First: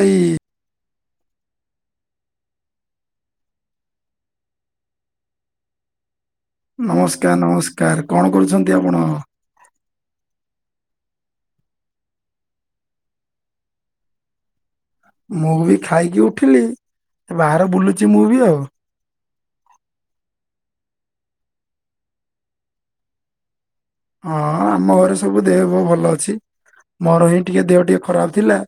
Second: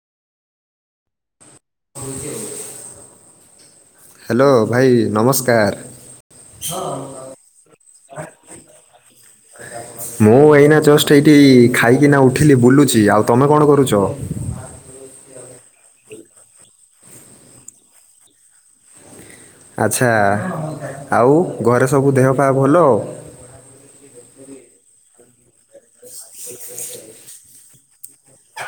ଏଇ ହାଲୋ ଭାଇ ନମସ୍କାର। ନମସ୍କାର ନମସ୍କାର କଣ କରୁଛନ୍ତି ଆପଣ? ମୁଁ ଏଇନା ଜଷ୍ଟ ଏଇଠି ଖାଇକିନା ଉଠିଲି ବୁଲୁଛି ଆଉ ତମେ କଣ କରୁଛ? ମୁଁ ବି ଖାଇକି ଉଠିଲି ବାହ ବୁଲୁଛି ମୁଁ ବି ଆଉ। ଆଛା ଆଉ ଘରେ ସବୁ ଦେହ ପା ଭଲ? ହଁ ଆମ ଘରେ ସବୁ ଦେହ ଫିଅ ଭଲ ଅଛି ମୋର ହିଁ ଟିକେ ଦେହ ଟିକେ ଖରାପ ଥିଲା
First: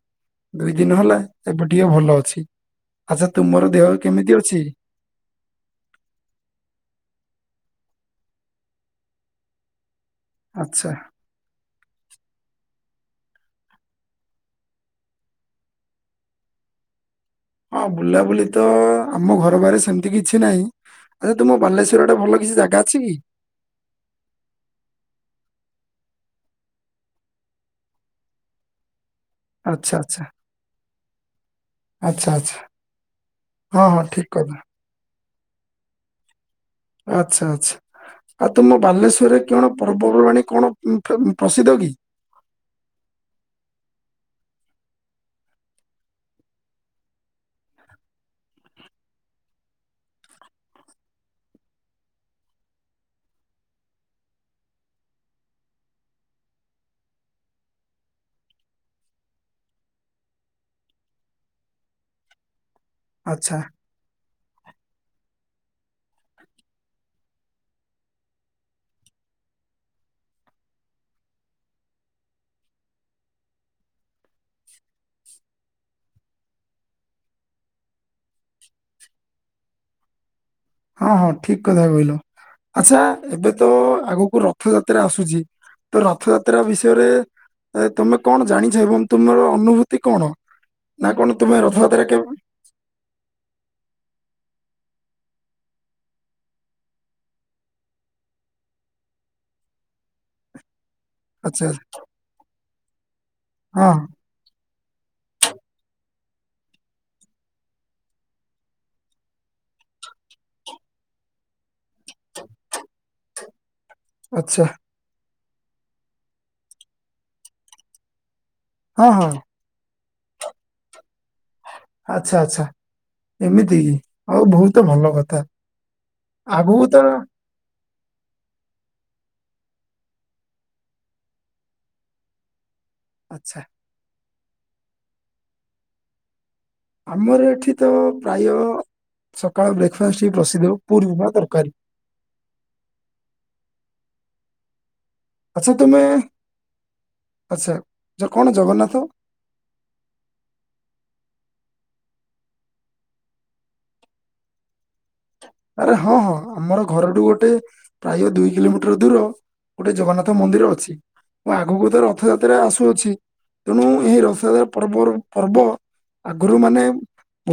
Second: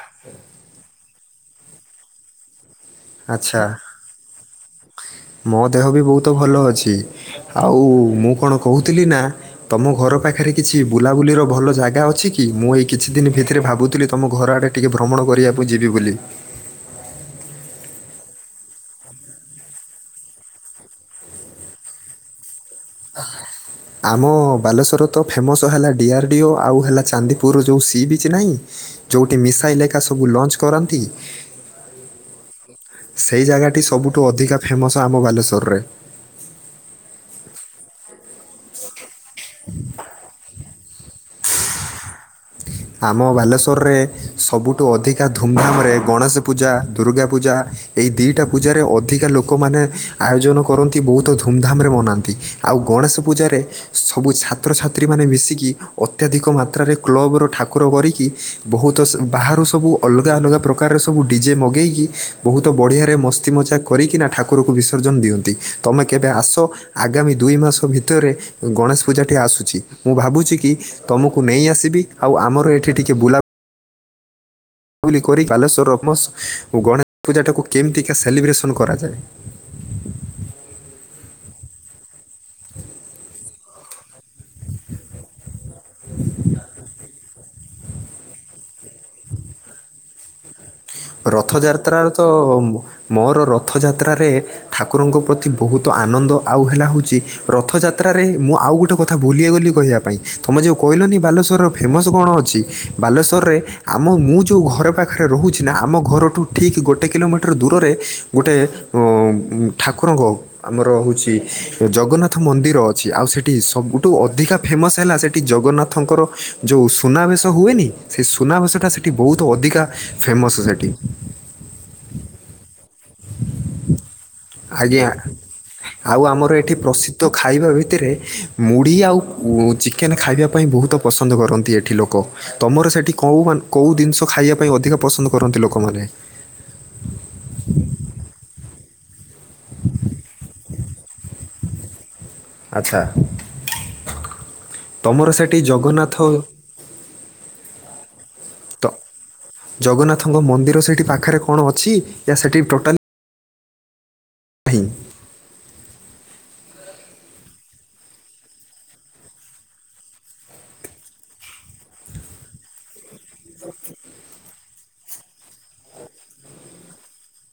ଦୁଇ ଦିନ ହେଲା ଏବେ ଟିକେ ଭଲ ଅଛି। ଆଛା ଆଚ୍ଛା ତୁମର ଦେହ ଏବେ କେମିତି ଅଛି? ମୋ ଦେହ ବି ବୋହୁତ ଭଲ ଅଛି। ଆଉ ମୁଁ କଣ କୋହୁଥିଲି ନା ତମ ଘର ପାଖେ ପାଖରେ କିଛି ଆଚ୍ଛା ବୁଲାବୁଲିର ଭଲ ଜାଗା ଅଛି କି? କି ମୁଁ ଏଇ କିଛି ଦିନ ଭିତରେ ଭାବୁଥିଲି ତମ ଘର ଆଡେ ଟିକେ ଭ୍ରମଣ କରିବାକୁ ଯିବି ବୋଲି? ହଁ ବୁଲାବୁଲି ତ ଆମ ଘର ବାହାରେ ସେମିତି କିଛି ନାହିଁ। ଆଛା ତୁମ ବାଲେଶ୍ଵର ଆଡେ ଭଲ କିଛି ଜାଗା ଅଛି କି? ଆମ ବାଲେଶ୍ୱର ତ ଫେମସ୍ ହେଲା ଡିଆର୍ ଡିଓ ଆଉ ହେଲା ଚାନ୍ଦିପୁର ଯେଉଁ ସି ବିଚ୍ ନାହିଁ ଯେଉଁଠି ମିଶାଇଲ ଆଚ୍ଛା ଏକା ଆଚ୍ଛା ସବୁ ଲଞ୍ଚ୍ କରନ୍ତି। ଆଚ୍ଛା ଆଚ୍ଛା ସେଇ ହଁ ଜାଗାଟି ହଁ ଠିକ ସବୁଠୁ କଥା ଅଧିକା ଫେମସ ଆମ ବାଲେଶ୍ଵରରେ। ଆଛା ଆଛା ଆଉ ତମ ବାଲେଶ୍ଵରରେ କଣ ପର୍ବପର୍ବାଣୀ କଣ ଉଁ ଫ୍ରମ୍ ପ୍ରସିଦ୍ଧ କି? ଆମ ବାଲେଶ୍ଵରରେ ସବୁଠୁ ଅଧିକା ଧୁମଧାମରେ ଗଣେଶ ପୂଜା ଦୁର୍ଗା ପୂଜା ଏହି ଦୁଇଟା ପୂଜାରେ ଅଧିକା ଲୋକମାନେ ଆୟୋଜନ କରନ୍ତି ବୋହୁତ ଧୁମଧାମରେ ମନାନ୍ତି। ଆଉ ଗଣେଶ ପୂଜାରେ ସବୁ ଛାତ୍ରଛାତ୍ରୀ ମାନେ ମିଶିକି ଅତ୍ୟାଧିକ ମାତ୍ରାରେ କ୍ଲବର ଠାକୁ ଠାକୁର କାରୀକି ବୋହୁତ ସ ବାହାରୁ ସବୁ ଅଲଗା ଅଲଗା ପ୍ରକାରେ ସବୁ ଡିଯେ ମଗେଇକି ବୋହୁତ ବଢିଆ ମସ୍ତି ଆଚ୍ଛା ମଜା କରିକି ନା ଠାକୁରକୁ ବିସର୍ଜନ ଦିଅନ୍ତି ତମେ କେବେ ଆସ ଆଗାମୀ ଦୁଇ ମାସ ଭିତରେ ଗଣେଶ ପୂଜା ଟି ଆସୁଛି ମୁଁ ଭାବୁଛି କି ତମକୁ ନେଇ ଆସିବି ଆଉ ଆମର ଏଠି ଟିକେ ବୁଲା ବୁଲାବୁଲି କରି ବାଲେଶ୍ଵର ରମସ ଓ ଗଣେଶ ପୂଜାଟାକୁ କେମିତିକା ସେଲିବ୍ରେସନ କରାଯାଏ। ହଁ ହଁ ଠିକ୍ କଥା କହିଲ ଆଛା ଏବେ ତ ଆଗକୁ ରଥଯାତ୍ରା ଆସୁଛି ତ ରଥଯାତ୍ରା ବିଷୟରେ ଆରେ ତମେ କଣ ଜାଣିଛ ଏବଂ ତୁମର ଅନୁଭୂତି କଣ? ନା କଣ ତୁମେ ରଥଯାତ୍ରା ରଥଯାତ୍ରାରେ ତ କେବେ ମୋର ରଥଯାତ୍ରାରେ ଠାକୁରଙ୍କ ପ୍ରତି ବୋହୁତ ଆନନ୍ଦ ଆଉ ହେଲା ହୋଉଚି ରଥଯାତ୍ରାରେ ମୁଁ ଆଉ ଗୋଟେ କଥା ଭୁଲି ଗଲି କହିବା ପାଇଁ ତମେ ଯୋଉ କହିଲନି ଆଚ୍ଛା ବାଲେଶ୍ୱରର ଆଚ୍ଛା, ଫେମସ କଣ ଅଛି ବାଲେଶ୍ୱରରେ ହଁ ଆମ ମୁଁ ଜୋଉ ଘର ପାଖରେ ରହୁଚି ଛି ନା ଆମ ଘରଠୁ ଠିକ୍ ଗୋଟେ କିଲୋମିଟର ଦୂରରେ ଗୋଟେ ଠାକୁରଙ୍କ ଆମର ହୋଉଚି ଜଗନ୍ନାଥ ମନ୍ଦିର ଅଛି ଆଉ ସେଠି ସବୁ ଟୁ ଅଧିକା ଆଚ୍ଛା ଫେମସ୍ ହେଲା ସେଠି ଜଗନ୍ନାଥଙ୍କର ଯୋଉ ସୁନା ବେସ ହୁଏନି ସେଇ ସୁନା ବେସ ହଁ ସେଠି ହଁ ବୋହୁତ ଅଧିକା ଫେମସ୍ ସେଠି। ଆଛା ଆଛା ଏମିତି ଆଉ ବୋହୁତ ଆଜ୍ଞା ଭଲ କଥା। ଆଉ ଆମର ଏଠି ଆଗକୁ ତ ପ୍ରସିଦ୍ଧ ଖାଇବା ଭିତରେ ମୁଢ଼ି ଆଉ ଚିକେନ ଖାଇବା ପାଇଁ ବୋହୁତ ପସନ୍ଦ କରନ୍ତି ଏଠି ଲୋକ। ତମର ସେଠି କୋଉ ଆଚ୍ଛା କୋଉ ଜିନିଷ ଖାଇବା ପାଇଁ ଅଧିକା ପସନ୍ଦ କରନ୍ତି ଲୋକମାନେ? ଆମର ଏଠି ତ ପ୍ରାୟ ସକାଳ ବ୍ରେକ୍ଫ୍ରାଷ୍ଟ ହିଁ ପ୍ରସିଦ୍ଧ ପୁରୀ ଉପମା ତରକାରୀ। ଆଚ୍ଛା। ତମର ସେଠି ଆଚ୍ଛା ତୁମେ ଜଗନ୍ନାଥ ଆଚ୍ଛା ଜ- କଣ ତ ଜଗନ୍ନାଥ ଜଗନ୍ନାଥଙ୍କ ମନ୍ଦିର ସେଠି ପାଖରେ କଣ ଅଛି ସେଠି ଟୋଟାଲି? ନାହିଁ। ଆରେ ହଁ ହଁ ଆମର ଘରଠୁ ଗୋଟେ ପ୍ରାୟ ଦୁଇ କିଲୋମିଟର ଦୂର। ଗୋଟେ ଜଗନ୍ନାଥ ମନ୍ଦିର ଅଛି। ହଁ ଆଗକୁ ତ ରଥଯାତ୍ରା ଆସୁଅଛି ତେଣୁ ଏହି ରଥଯାତ୍ରା ପର୍ବର ପର୍ବ। ଆଗରୁ ମାନେ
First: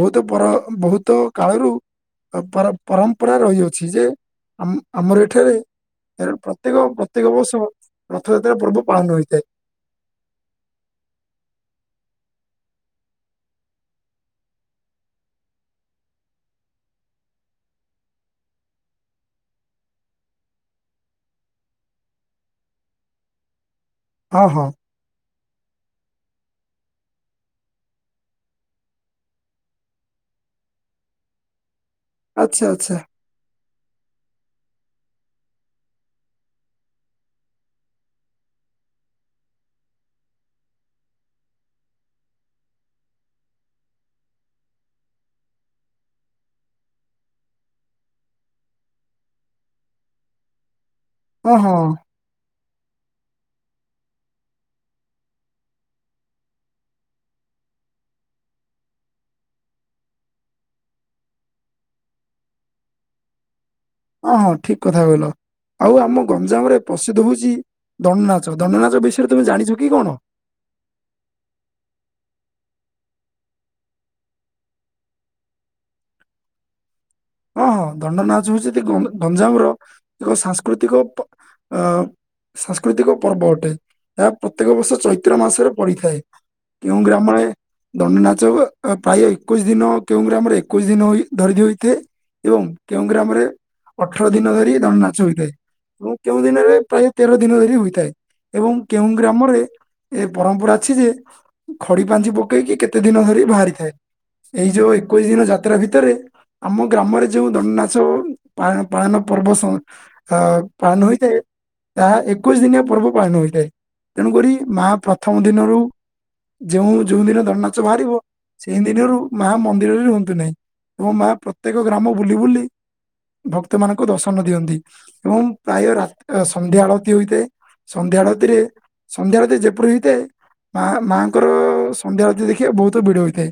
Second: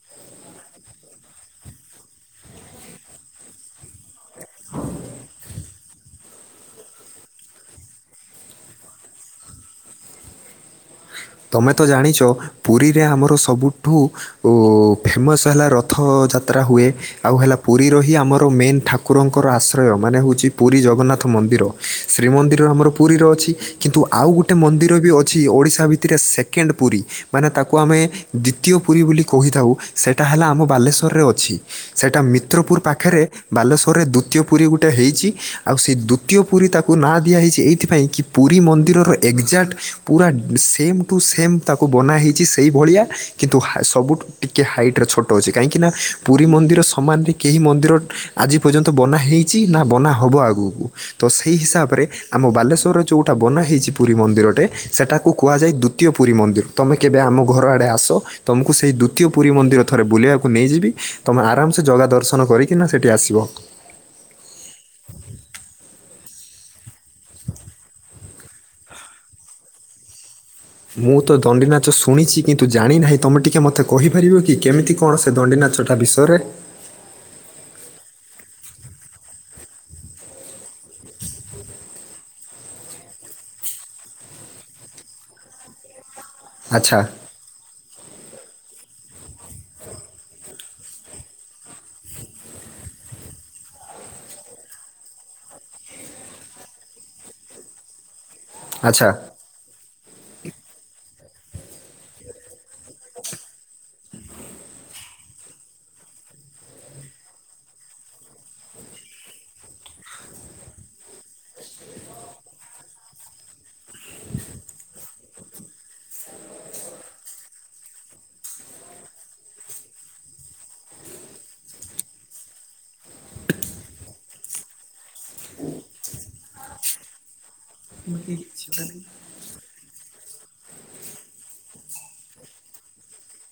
ବହୁତ ପର ବହୁତ କାଳରୁ ପର ପରମ୍ପରା ରହିଅଛି ଯେ ଆମର ଏଠାରେ ପ୍ରତ୍ୟେକ ପ୍ରତ୍ୟେକ ବର୍ଷ ରଥଯାତ୍ରା ପର୍ବ ପାଳନ ହୋଇଥାଏ। ତୁମେ ତ ଜାଣିଛ ପୁରୀରେ ଆମର ସବୁଠୁ ଓ ଫେମସ୍ ହେଲା ରଥଯାତ୍ରା ହୁଏ। ଆଉ ହେଲା ପୁରୀର ହିଁ ଆମର ମେନ୍ ଠାକୁରଙ୍କର ଆଶ୍ରୟ ମାନେ ହେଉଛି ପୁରୀ ଜଗନ୍ନାଥ ମନ୍ଦିର। ଶ୍ରୀମନ୍ଦିର ଆମର ପୁରୀରେ ଅଛି କିନ୍ତୁ ଆଉ ହଁ ଗୋଟେ ହଁ ମନ୍ଦିର ବି ଅଛି ଓଡିଶା ଭିତରେ ସେଥିରେ ସେକେଣ୍ଡ ପୁରୀ। ମାନେ ତାକୁ ଆମେ ଦ୍ଵିତୀୟ ପୁରୀ ବୋଲି କହିଥାଉ ସେଇଟା ହେଲା ଆମ ବାଲେଶ୍ୱରରେ ଅଛି। ସେଇଟା ଆଚ୍ଛା ମିତ୍ରପୁର ଆଚ୍ଛା ପାଖରେ। ବାଲେଶ୍ଵରରେ ଦ୍ଵିତୀୟ ପୁରୀ ଗୋଟେ ହେଇଛି ଆଉ ସେଇ ଦ୍ଵିତୀୟ ପୁରୀ ତାକୁ ନାଁ ଦିଆହେଇଛି ଏଇଥିପାଇଁ କି? ପୁରୀ ମନ୍ଦିରର ଏକ୍ଜାକ୍ଟ ପୁରା ସେମ୍ ଟୁ ସେମ୍ ତାକୁ ବନା ହେଇଛି ସେଇଭଳିଆ କିନ୍ତୁ ସବୁଠୁ ଟିକେ ହାଇଟରେ ଛୋଟ ଅଛି କାହିଁକିନା ପୁରୀ ମନ୍ଦିର ସମାନରେ କେହି ମନ୍ଦିର ଆଜି ପର୍ଯ୍ୟନ୍ତ ବନା ହେଇଛି ନା ବନା ହବ ଆଗକୁ? ତ ସେଇ ହଁ ହଁ ହିସାବରେ ଆମ ବାଲେଶ୍ୱରରେ ଯେଉଟା ବନା ହେଇଛି ପୁରୀ ମନ୍ଦିରଟେ ସେଟାକୁ କୁହାଯାଏ ଦ୍ଵିତୀୟ ପୁରୀ ମନ୍ଦିର ତୁମେ କେବେ ଆମ ଘର ଆଡ଼େ ଆସ? ତମକୁ ସେଇ ଦ୍ଵିତୀୟ ପୁରୀ ମନ୍ଦିର ଥରେ ବୁଲିବାକୁ ନେଇଯିବି ତମେ ଆରାମସେ ଜଗା ଦର୍ଶନ କରିକିନା ସେଠି ଆସିବ? ଓ ହଁ ଠିକ କଥା କହିଲ। ଆଉ ଆମ ଗଞ୍ଜାମ ରେ ପ୍ରସିଦ୍ଧ ହଉଛି ଦଣ୍ଡ ନାଚ ଦଣ୍ଡ ନାଚ ବିଷୟରେ ତମେ ଜାଣିଛ କି କଣ? ମୁଁ ତ ଦଣ୍ଡିନାଚ ଶୁଣିଛି କିନ୍ତୁ ଜାଣିନାହିଁ ତୁମେ ଟିକେ ମୋତେ କହିପାରିବ କି କେମିତି? କଣ ସେ ଦଣ୍ଡି ନାଚଟା ବିଷୟରେ? ହଁ ହଁ ଦଣ୍ଡ ନାଚ ହଉଛି ଗଞ୍ଜାମର ଏକ ସାଂସ୍କୃତିକ ପ ସାଂସ୍କୃତିକ ପର୍ବ ଅଟେ ଏହା ପ୍ରତ୍ୟେକ ବର୍ଷ ଚୈତ୍ର ମାସରେ ପଡିଥାଏ। ଆଚ୍ଛା କେଉଁ ଗ୍ରାମରେ? ଦଣ୍ଡ ନାଚ ପ୍ରାୟ ଏକୋଇଶି ଦିନ କେଉଁ ଗ୍ରାମରେ ଏକୋଇଶ ଦିନ ଧରି ହୋଇଥାଏ। ଏବଂ କେଉଁ ଗ୍ରାମରେ ଅଠର ଦିନ ଧରି ଦଣ୍ଡ ନାଚ ହୋଇଥାଏ। ଏବଂ କେଉଁ ଦିନରେ ପ୍ରାୟ ତେର ଦିନ ଧରି ହୋଇଥାଏ ଏବଂ କେଉଁ ଆଚ୍ଛା ଗ୍ରାମରେ ଏ ପରମ୍ପରା ଅଛି ଯେ ଖଡି ପାଞ୍ଜି ପକେଇକି କେତେ ଦିନ ଧରି ବାହାରିଥାଏ? ଏଇ ଯୋଉ ଏକୋଇଶି ଦିନ ଯାତ୍ରା ଭିତରେ ଆମ ଗ୍ରାମରେ ଯୋଉ ଦଣ୍ଡ ନାଚ ପାଳ ପାଳନ ପର୍ବ ପାଳନ ହୋଇଥାଏ। ତାହା ଏକୋଇଶି ଦିନିଆ ପର୍ବ ପାଳନ ହୋଇଥାଏ ତେଣୁକରି ମା ପ୍ରଥମ ଦିନରୁ ଯୋଉ ଯୋଉଁ ଦିନ ଦଣ୍ଡ ନାଚ ବାହାରିବ? ସେଇ ଦିନରୁ ମା ମନ୍ଦିରରେ ରୁହନ୍ତି ନାହିଁ ଏବଂ ମା ପ୍ରତ୍ୟେକ ଗ୍ରାମ ବୁଲି ବୁଲି ଭକ୍ତ ମାନଙ୍କୁ ଦର୍ଶନ ଦିଅନ୍ତି ଏବଂ ପ୍ରାୟ ରା ସନ୍ଧ୍ୟା ଆଳତି ହୋଇଥାଏ ସନ୍ଧ୍ୟା ଆଳତୀରେ ସନ୍ଧ୍ୟା ଆଳତୀ ଯେପରି ହୋଇଥାଏ। ମା ମାଆଙ୍କର ସନ୍ଧ୍ୟା ଆଳତି ଦେଖିବା ବହୁତ ଭିଡ ହୋଇଥାଏ।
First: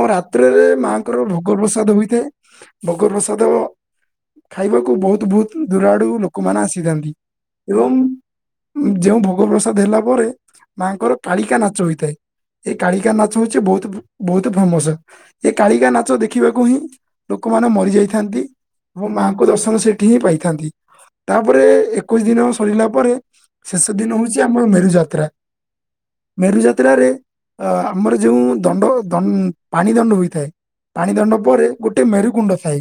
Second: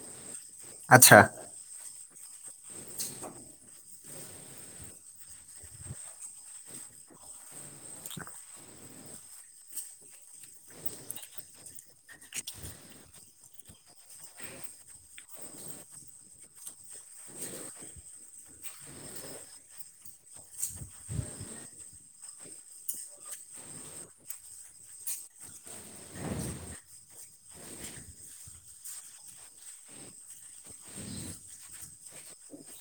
ଓ ରାତ୍ରିରେ ମାଆଙ୍କର ଆଚ୍ଛା ଭୋଗ ପ୍ରସାଦ ହୋଇଥାଏ ଭୋଗ ପ୍ରସାଦ ଖାଇବାକୁ ବହୁତ ବହୁତ ଦୂର ଆଡୁ ଲୋକମାନେ ଆସିଥାନ୍ତି ଏବଂ ଯେଉଁ ଭୋଗ ପ୍ରସାଦ ହେଲା ପରେ ମାଆଙ୍କର କାଳିକା ନାଚ ହୋଇଥାଏ। ଏ କାଳିକା ନାଚ ହଉଚି ବହୁତ ବହୁତ ଫମସ୍ ଏ କାଳିକା ନାଚ ଦେଖିବାକୁ ହିଁ ଲୋକମାନେ ମରି ଯାଇଥାନ୍ତି ଏବଂ ମାଙ୍କ ଦର୍ଶନ ସେଠି ହିଁ ପାଇଥାନ୍ତି। ତାପରେ ଏକୋଇଶି ଦିନ ସରିଲା ପରେ ଶେଷ ଦିନ ହଉଚି ଆମର ମେରୁଯାତ୍ରା ମେରୁଯାତ୍ରାରେ ଆମର ଯେଉଁ ଦଣ୍ଡ ଦ ପାଣି ଦଣ୍ଡ ହୋଇଥାଏ। ପାଣି ଦଣ୍ଡ ପରେ ଗୋଟେ ମେରୁକୁଣ୍ଡ ଥାଏ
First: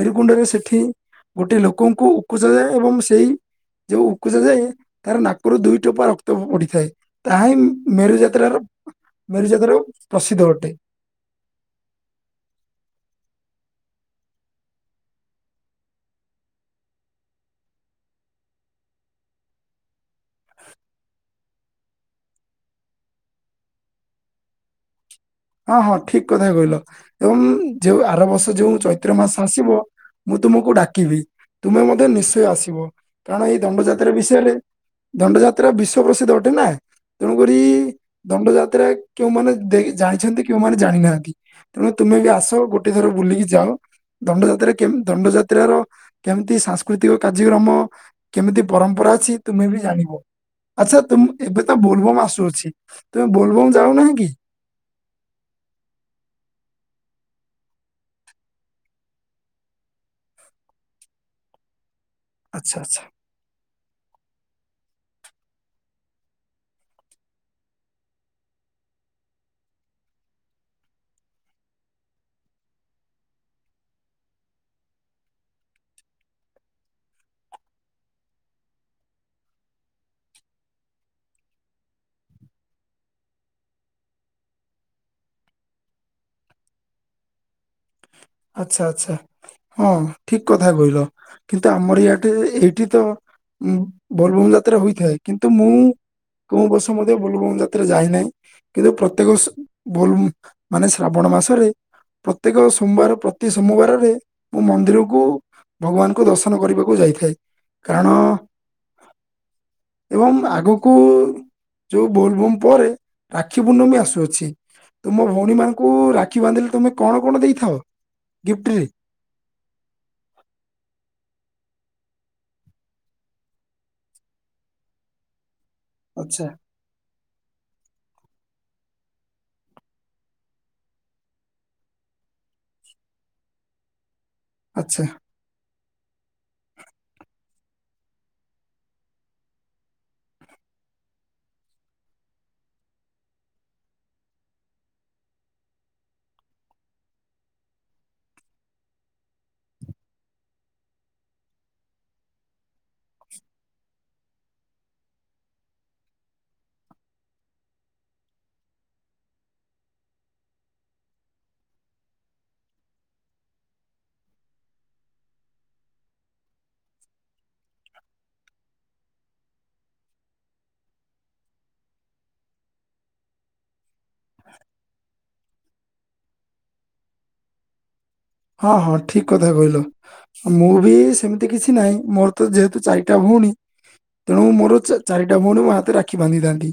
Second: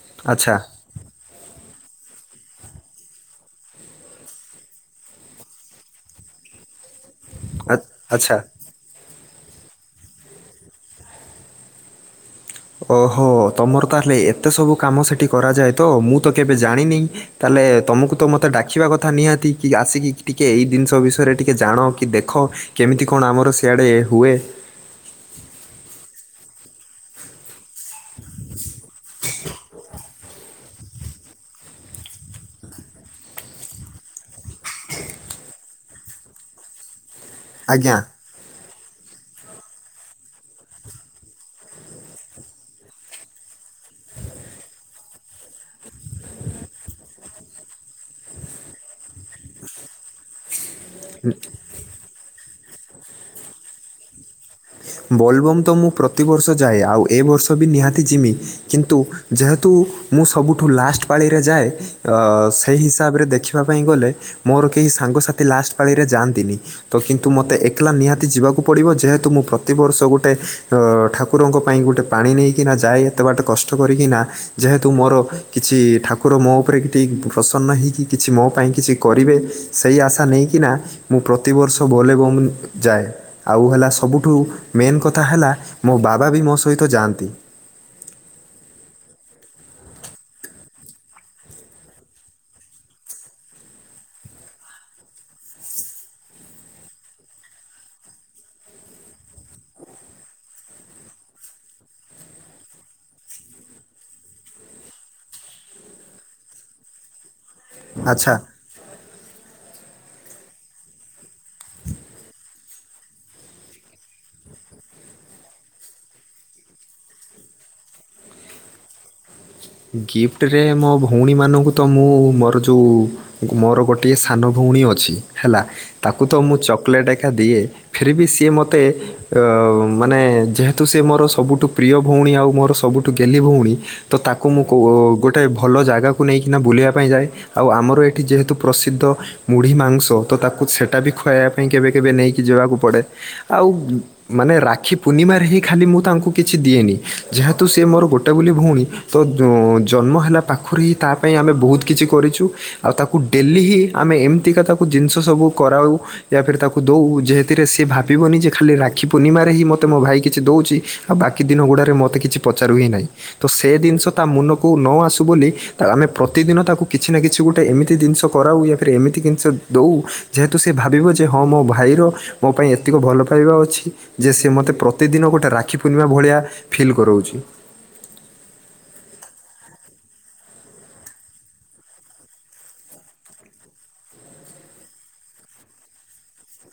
ମେରୁକୁଣ୍ଡରେ ଆଚ୍ଛା ସେଠି ଗୋଟେ ଲୋକଙ୍କୁ ଉପଜାଯାଏ ଏବଂ ସେଇ ଯୋଉ ଉକୁଜ ଯାଏ ତାର ନାକରୁ ଦୁଇ ଟୋପା ରକ୍ତ ପଡିଥାଏ। ତାହା ହିଁ ଆ- ଆଚ୍ଛା ମେରୁଯାତ୍ରାର ମେରୁଯାତ୍ରା ପ୍ରସିଦ୍ଧ ଅଟେ। ଓହୋ ତମର ତାହେଲେ ଏତେ ସବୁ କାମ ସେଠି କରାଯାଏ ତ ମୁଁ ତ କେବେ ଜାଣିନି। ତାହେଲେ ତମକୁ ତ ମୋତେ ଡାକିବା କଥା ନିହାତି କି ଆସିକି ଟିକେ ଏଇ ଜିନିଷ ବିଷୟରେ ଟିକେ ଜାଣ କି ଦେଖ। କେମିତି କଣ ଆମର ସିଆଡେ ହୁଏ। ହଁ ହଁ ଠିକ କଥା କହିଲ ଏବଂ ଯୋଉ ଆର ବର୍ଷ ଯୋଉ ଚୈତ୍ର ମାସ ଆସିବ ମୁଁ ତୁମକୁ ଡାକିବି ତୁମେ ମଧ୍ୟ ନିଶ୍ଚୟ ଆସିବ କାରଣ ଏଇ ଦଣ୍ଡ ଯାତ୍ରା ବିଷୟରେ ଦଣ୍ଡଯାତ୍ରା ବିଶ୍ୱ ପ୍ରସିଦ୍ଧ ଅଟେ ନା। ତେଣୁକରି ଆଜ୍ଞା ଦଣ୍ଡ ଯାତ୍ରା କେଉଁ ମାନ ଦେଖ ଜାଣ ଛନ୍ତି କଉମାନେେ ଜାଣିନାହାନ୍ତି ତେଣୁ ତୁମେ ବି ଆସ ଗୋଟେ ଥର ବୁଲିକି ଯାଅ ଦଣ୍ଡ ଯାତ୍ରା କେମ୍ ଦଣ୍ଡ ଯାତ୍ରାର କେମିତି ସାଂସ୍କୃତିକ କାର୍ଯ୍ୟକ୍ରମ କେମିତି ପରମ୍ପରା ଅଛି ତୁମେ ବି ଜାଣିବ। ଆଛା ତୁମ ଏବେ ତ ବୋଲବମ୍ ଆସୁଅଛି ତୁମେ ବୋଲବମ୍ ଯାଉନାହଁ କି? ବୋଲବମ୍ ତ ମୁଁ ପ୍ରତିବର୍ଷ ଯାଏ ଆଉ ଏ ବର୍ଷ ବି ନିହାତି ଜିମି। କିନ୍ତୁ ଯେହେତୁ ମୁଁ ସବୁଠୁ ଲାଷ୍ଟ ପାଳିରେ ଯାଏ ସେହି ଆଚ୍ଛା ଅ ଆଚ୍ଛା ହିସାବରେ ଦେଖ ପାଇଁ ଗଲେ ମୋର କେହି ସାଙ୍ଗସାଥି ଲାଷ୍ଟ ପାରେ ଯାଆନ୍ତିନି। ତ କିନ୍ତୁ ମୋତେ ଏକଲା ନିହାତି ଯିବାକୁ ପଡିବ ଯେହେତୁ ମୁଁ ପ ପ୍ରତିବର୍ଷ ଗୋଟେ ଅ ଠାକୁରଙ୍କ ପାଇଁ ଗୋଟେ ପାଣି ନେଇକିନା ଯାଏ ଏତେ ବାଟ କଷ୍ଟ କରିକିନା। ଯେହେତୁ ମୋର କିଛି ଠାକୁର ମୋ ଉପରେ ଟିକ ପ୍ରସନ୍ନ ହେଇକି କିଛି ମୋ ପାଇଁ କିଛି କରିବେ। ସେଇ ଆଶା ନେଇକିନା ମୁଁ ପ୍ରତିବର୍ଷ ବୋଲେ ବମ୍ ଯାଏ ଆଉ ହେଲା ସବୁଠୁ ମେନ୍ କଥା ହେଲା ମୋ ବାବା ବି ମୋ ସହିତ ଯାଆନ୍ତି। ଆଚ୍ଛା ଆଛା ହଁ ଠିକ କଥା କହିଲ କିନ୍ତୁ ଆମର ୟାଟେ ଏଇଠି ତ ଉଁ ବୋଲେ ବମ୍ ଯାତ୍ରା ହୋଇଥାଏ କିନ୍ତୁ ମୁଁ କୋଉ ବର୍ଷ ମଧ୍ୟ ବୋଲେ ବମ୍ ଯାତ୍ରା ଯାଇନାହିଁ। କିନ୍ତୁ ପ୍ରତ୍ୟେକ ସ ବୋଲ ମାନେ ଶ୍ରାବଣ ମାସରେ ପ୍ରତ୍ୟେକ ସୋମବାର ପ୍ରତି ସୋମବାରରେ ମୁଁ ମନ୍ଦିରକୁ ଭଗବାନଙ୍କୁ ଦର୍ଶନ କରିବାକୁ ଯାଇଥାଏ। କାରଣ ଆଚ୍ଛା ଏବଂ ଆଗକୁ ଯୋଉ ବୋଲେ ବମ୍ ପରେ ରାକ୍ଷୀ ପୂର୍ଣ୍ଣମୀ ଆସୁଅଛି। ତୁମ ଭଉଣୀ ମାନଙ୍କୁ ରାକ୍ଷୀ ବାନ୍ଧିଲେ ତୁମେ କଣ କଣ ଦେଇଥାଅ? ଗିଫ୍ଟରେ? ଗିଫ୍ଟରେ ମୋ ଭଉଣୀମାନଙ୍କୁ ତ ମୁଁ ମୋର ଯୋଉ ମୋର ଗୋଟିଏ ସାନ ଭଉଣୀ ଅଛି ହେଲା ତାକୁ ତ ଆଚ୍ଛା ମୁଁ ଚକୋଲେଟ ଏକା ଦିଏ ଫିର ବି ସିଏ ମୋତେ ଅ ମାନେ ଯେହେତୁ ସେ ମୋର ସବୁଠୁ ପ୍ରିୟ ଭଉଣୀ ଆଉ ମୋର ସବୁଠୁ ଗେଲି ଭଉଣୀ ତ ତାକୁ ମୁଁ କୋ ଆଚ୍ଛା, ଗୋଟେ ଗୋଟେ ଭଲ ଜାଗାକୁ ନେଇକିନା ବୁଲିବା ପାଇଁ ଯାଏ ଆଉ ଆମର ଏଠି ଯେହେତୁ ପ୍ରସିଦ୍ଧ ମୁଢି ମାଂସ ତ ତାକୁ ସେଟା ବି ଖୁଆଇବା ପାଇଁ କେବେ କେବେ ନେଇକି ଯିବାକୁ ପଡେ ଆଉ ମାନେ ରାକ୍ଷୀ ପୂର୍ଣ୍ଣିମାରେ ହି ଖାଲି ମୁଁ ତାଙ୍କୁ କିଛି ଦିଏନି ଯେହେତୁ ସେ ମୋର ଗୋଟେ ବୋଲି ଭଉଣୀ। ତ ଜନ୍ମ ହେଲା ପାଖରୁ ହିଁ ତା ପାଇଁ ଆମେ ବହୁତ କିଛି କରିଛୁ ଆଉ ତାକୁ ଡେଲି ହିଁ। ଆମେ ଏମିତିକା ତାକୁ ଜିନିଷ ସବୁ କରାଉ। ୟା ଫିର ତାକୁ ଦଉ ଯେହେଥିରେ ସେି ଭାବିବନି ଯେ ଖାଲି ରାକ୍ଷୀ ପୂର୍ଣିମାରେ ହିଁ ମତେ ମୋ ଭାଇ କିଛି ଦଉଛି। ଆଉ ବାକି ଦିନ ଗୁଡ଼ାରେ ମୋତେ କିଛି ପଚାରୁ ହିଁ ନାହିଁ ତ ସେ ଜିନିଷ ତା ମୁନକୁ ନ ଆସୁ ବୋଲି। ତ ଆମେ ପ୍ରତିଦିନ ତାକୁ କିଛି ନା କିଛି ଗୋଟେ ଏମିତି ଜିନିଷ କରାଉ ଯା ଫିର ଏମିତି ଜିନିଷ ଦଉ। ଯେହେତୁ ସେ ଭାବିବ ଯେ ହଁ ମୋ ଭାଇର। ମୋ ପାଇଁ ଏତିକ ଭଲ ପାଇବା ଅଛି ଯେ ସେ ମୋତେ ପ୍ରତିଦିନ ଗୋଟେ ରାକ୍ଷୀ ପୂର୍ଣ୍ଣିମା ଭଳିଆ। ଫିଲ୍ କରଉଛି। ହଁ ହଁ ଠିକ କଥା କହିଲ। ଆଉ ମୁଁ ବି ସେମିତି କିଛି ନାହିଁ ମୋର ତ ଯେହେତୁ ଚାରିଟା ଭଉଣୀ। ତେଣୁ ମୋର ଚା ଚାରିଟା ଭଉଣୀ ମୋ ହାତରେ ରାକ୍ଷୀ ବାନ୍ଧିଥାନ୍ତି।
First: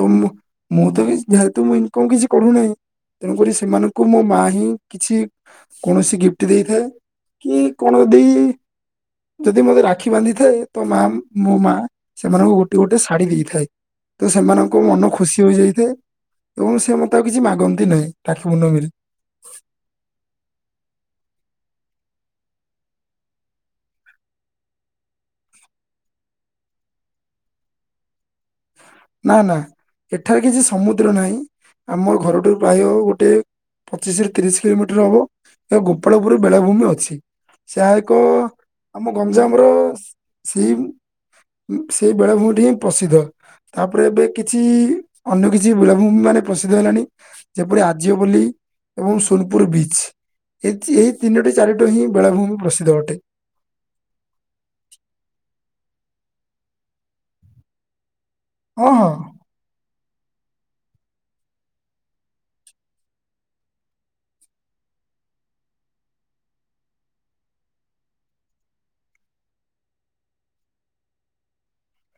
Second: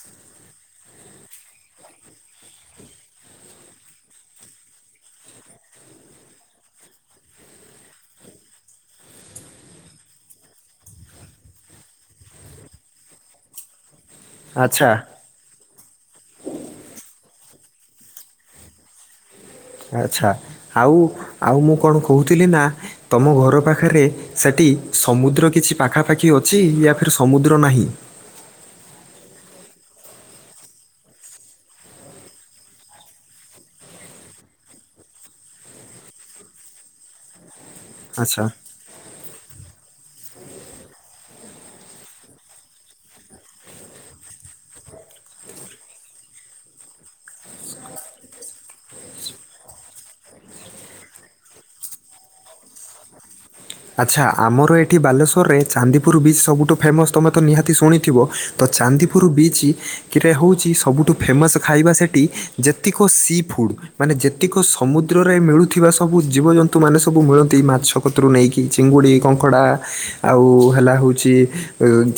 ତ ମୁଁ ମୁ ତ କିଛି ଯେହେତୁ ମୁଁ ଇନକମ କିଛି କରୁନାହିଁ। ତେଣୁକରି ସେମାନଙ୍କୁ ମୋ ମା ହିଁ କିଛି। କୌଣସି ଗିଫ୍ଟ ଦେଇଥାଉ କି କଣ ଦେଇ। ଯଦି ମୋତେ ରାକ୍ଷୀ ବାନ୍ଧି ଥାଏ ତ ମା ମୋ ମା ସେମାନଙ୍କୁ ଗୋଟେ ଗୋଟେ ଶାଢୀ ଦେଇଥାଏ। ତ ସେମାନଙ୍କୁ ଆଚ୍ଛା ମନ ଖୁ ଖୁସି ହୋଇଯାଇଥାଏ ଏବଂ ସେ ମତେ ଆଉ କିଛି ମାଗନ୍ତି ନାହିଁ ତାକୁ ମୁୁନ ମିିଲ। ଆଚ୍ଛା। ଆଉ ଆଉ ମୁଁ କଣ କହୁଥିଲି ନା ତମ ଘର ପାଖରେ। ସେଠି ସମୁଦ୍ର କିଛି ପାଖାପାଖି ଅଛି ୟା ଫିର ସମୁଦ୍ର ନାହିଁ। ନା ନା ଏଠାରେ କିଛି ସମୁଦ୍ର ନାହିଁ ଆମ ଘରଠୁ ପ୍ରାୟ ଗୋଟେ। ପଚିଶ ରରେ ତିରିଶ କିଲୋମିଟର ହବ ଏକ ଗୋପାଳପୁର ବେଳାଭୂମି ଅଛି ସେ଼ହା ଏକ। ଆଚ୍ଛା ଆମ ଗଞ୍ଜାମର ସେଇ ସେଇ ବେଳାଭୂମି ଟି ହିଁ ପ୍ରସିଦ୍ଧ। ତାପରେ ଏବେ କିଛି ଅନ୍ୟ କିଛି ବୁଳାଭୂମି ମାନେ ପ୍ରସିଦ୍ଧ ହେଲାଣି। ଯେପରି ଆର୍ଯ୍ୟ ପଲି ଏବଂ ସୋନପୁର ବିଚ୍। ଏଇ ଚି ଏଇ ତିନୋଟି ଚାରିଟ ହିଁ ବେଳାଭୂମି ପ୍ରସିଦ୍ଧ ଅଟେ। ଆଚ୍ଛା ଆମର ଏଠି ବାଲେଶ୍ୱରରେ ଚାନ୍ଦିପୁର ବିଚ୍ ସବୁଠୁ ଫେମସ୍ ତୁମେ ତ ନିହାତି ଶୁଣିଥିବ। ତ ହଁ ହଁ ଚାନ୍ଦିପୁର ବିଚ୍। ରେ ହେଉଛି ସବୁଠୁ ଫେମସ୍ ଖାଇବା ସେଠି ଯେତିକ ସି ଫୁଡ଼୍। ମାନେ ଯେତିକ ସମୁଦ୍ରରେ ମିଳୁଥିବା ସବୁ ଜୀବଜନ୍ତୁ ମାନେ ସବୁ ମିଳନ୍ତି ମାଛ କତୁରୁ ନେଇକି। କି ଚିଙ୍ଗୁଡ଼ି କଙ୍କଡ଼ା ଆଉ ହେଲା ହଉଛି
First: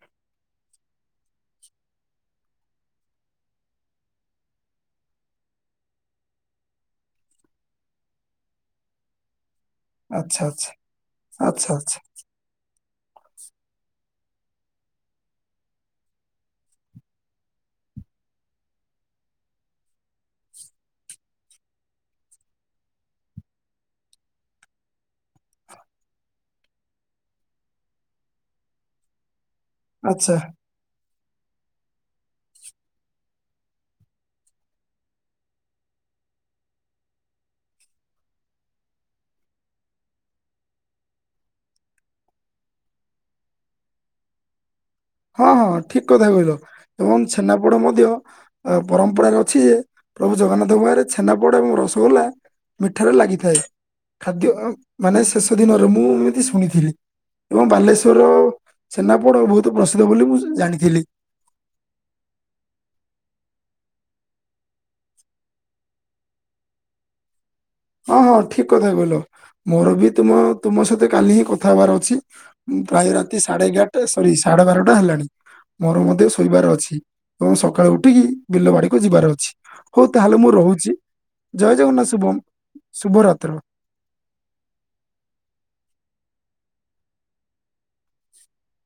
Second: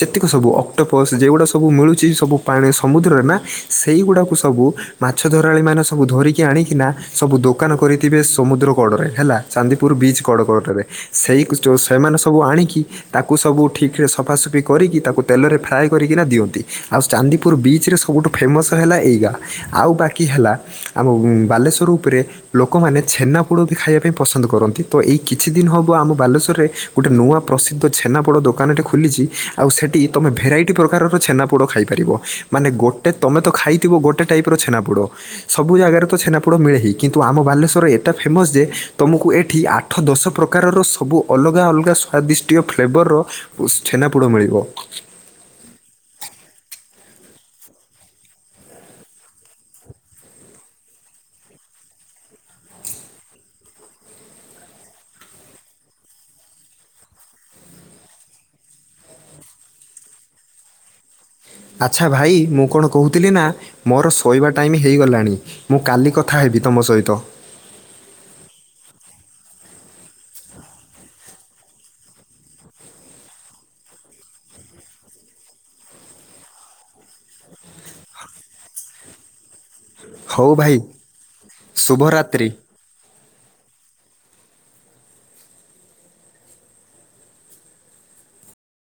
ଯେତିକ ସବୁ। ଅକ୍ଟୋପସ୍ ଯେଉଗୁଡ଼ା ସବୁ ମିଳୁଛି ସବୁ ପାଣି ସମୁଦ୍ରରେ ନା ସେଇଗୁଡ଼ାକୁ ସବୁ। ମାଛ ଧରାଳି ମାନେ ସବୁ ଧରିକି ଆଣିକିନା ସବୁ ଦୋକାନ କରିଥିବେ ସମୁଦ୍ର କଡ଼ରେ ହେଲା। ଚାନ୍ଦିପୁର ବିଚ୍ ଆଚ୍ଛା କଡ଼କଡ ଆଚ୍ଛା ଟା ରେ ସେଇ ଆଚ୍ଛା ଯୋଉ ଆଚ୍ଛା ସେମାନେ ସବୁ ଆଣିକି। ତାକୁ ସବୁ ଠିକରେ ସଫାସଫି କରିକି ତାକୁ ତେଲରେ ଫ୍ରାଏ କରିକିନା ଦିଅନ୍ତି ଆଉ। ଚାନ୍ଦିପୁର ବିଚ୍ ରେ ସବୁଠୁ ଫେମସ୍ ହେଲା ଏଇଗା ଆଉ ବାକି ହେଲା। ଆମ ବାଲେଶ୍ଵର ଉପରେ ଲୋକମାନେ ଛେନା ପୋଡ ବି ଖାଇବା ପାଇଁ ପସନ୍ଦ କରନ୍ତି ତ ଏଇ। କିଛି ଦିନ ହେବ ଆମ ବାଲେଶ୍ୱରରେ ଗୋଟେ ନୂଆ ପ୍ରସିଦ୍ଧ ଛେନାପୋଡ଼ ଦୋକାନ ଟେ ଖୋଲିଛି। ଆଉ ସେଠି ତମେ ଆଚ୍ଛା ଭେରାଇଟି। ଯେତେ ପ୍ରକାରର ଛେନାପୋଡ଼ ଖାଇପାରିବ ମାନେ ଗୋଟେ ତମେ ତ ଖାଇଥିବ ଗୋଟେ ଟାଇପ ର ଛେନାପୋଡ଼। ସବୁ ଜାଗାରେ ତ ଛେନାପୋଡ଼ ମିଳେ ହିି କିନ୍ତୁ ଆମ ବାଲେଶ୍ୱର ଏଟା ଫେମସ୍ ଯେ ତୁମକୁ ଏଠି ଆଠ ଦଶ ପ୍ର ପ୍ରକାରର ସବୁ ଅଲଗା ଅଲଗା ସ୍ଵାଦିଷ୍ଟୟ ଫ୍ଲେଭରର ଛେନାପୋଡ଼ ମିଳିବ। ହଁ ହଁ ଠିକ କଥା କହିଲ ଏବଂ ଛନାପୋଡ ମଧ୍ୟ। ପରମ୍ପରାରେ ଅଛି ଯେ ପ୍ରଭୁ ଜଗନ୍ନାଥଙ୍କ ପାଖରେ ଛେନାପୋଡ ଏବଂ ରସଗୋଲା। ମିଠାରେ ଲାଗିଥାଏ ଖାଦ୍ୟ ମାନେ ଶେଷ ଦିନରେ ମୁଁ ଏମିତି ଶୁଣିଥିଲି ଏବଂ ବାଲେଶ୍ୱରର ଛେନାପୋଡ ବହୁତ ପ୍ରସିଦ୍ଧ ବୋଲି ମୁଁ ଜାଣିଥିଲି। ଆଚ୍ଛା ଭାଇ ମୁଁ କଣ କହୁଥିଲି ନା ମୋର ଶୋଇବା ଟାଇମ୍ ହେଇଗଲାଣି ମୁଁ କାଲି କଥା ହେବି ତମ ସହିତ ହଁ ହଁ ଠିକ୍ କଥା କହିଲ ମୋର ବି ତୁମ ତୁମ ସହିତ କାଲି ହିଁ କଥା ହେବାର ଅଛି ପ୍ରାୟ ରାତି ସାଢେ ଏଗାରଟା ସରି ସାଢେ ବାରଟା ହେଲାଣି ମୋର ମଧ୍ୟ ଶୋଇବାର ଅଛି ଏବଂ ସକାଳୁ ଉଠିକି ବିଲ ବାଡିକୁ ଯିବାର ଅଛି। ହଉ ତାହେଲେ ମୁଁ ରହୁଚି ଜୟ ଜଗନ୍ନାଥ ଶୁଭମ ଶୁଭରାତ୍ରି ଶୁଭରାତ୍ର।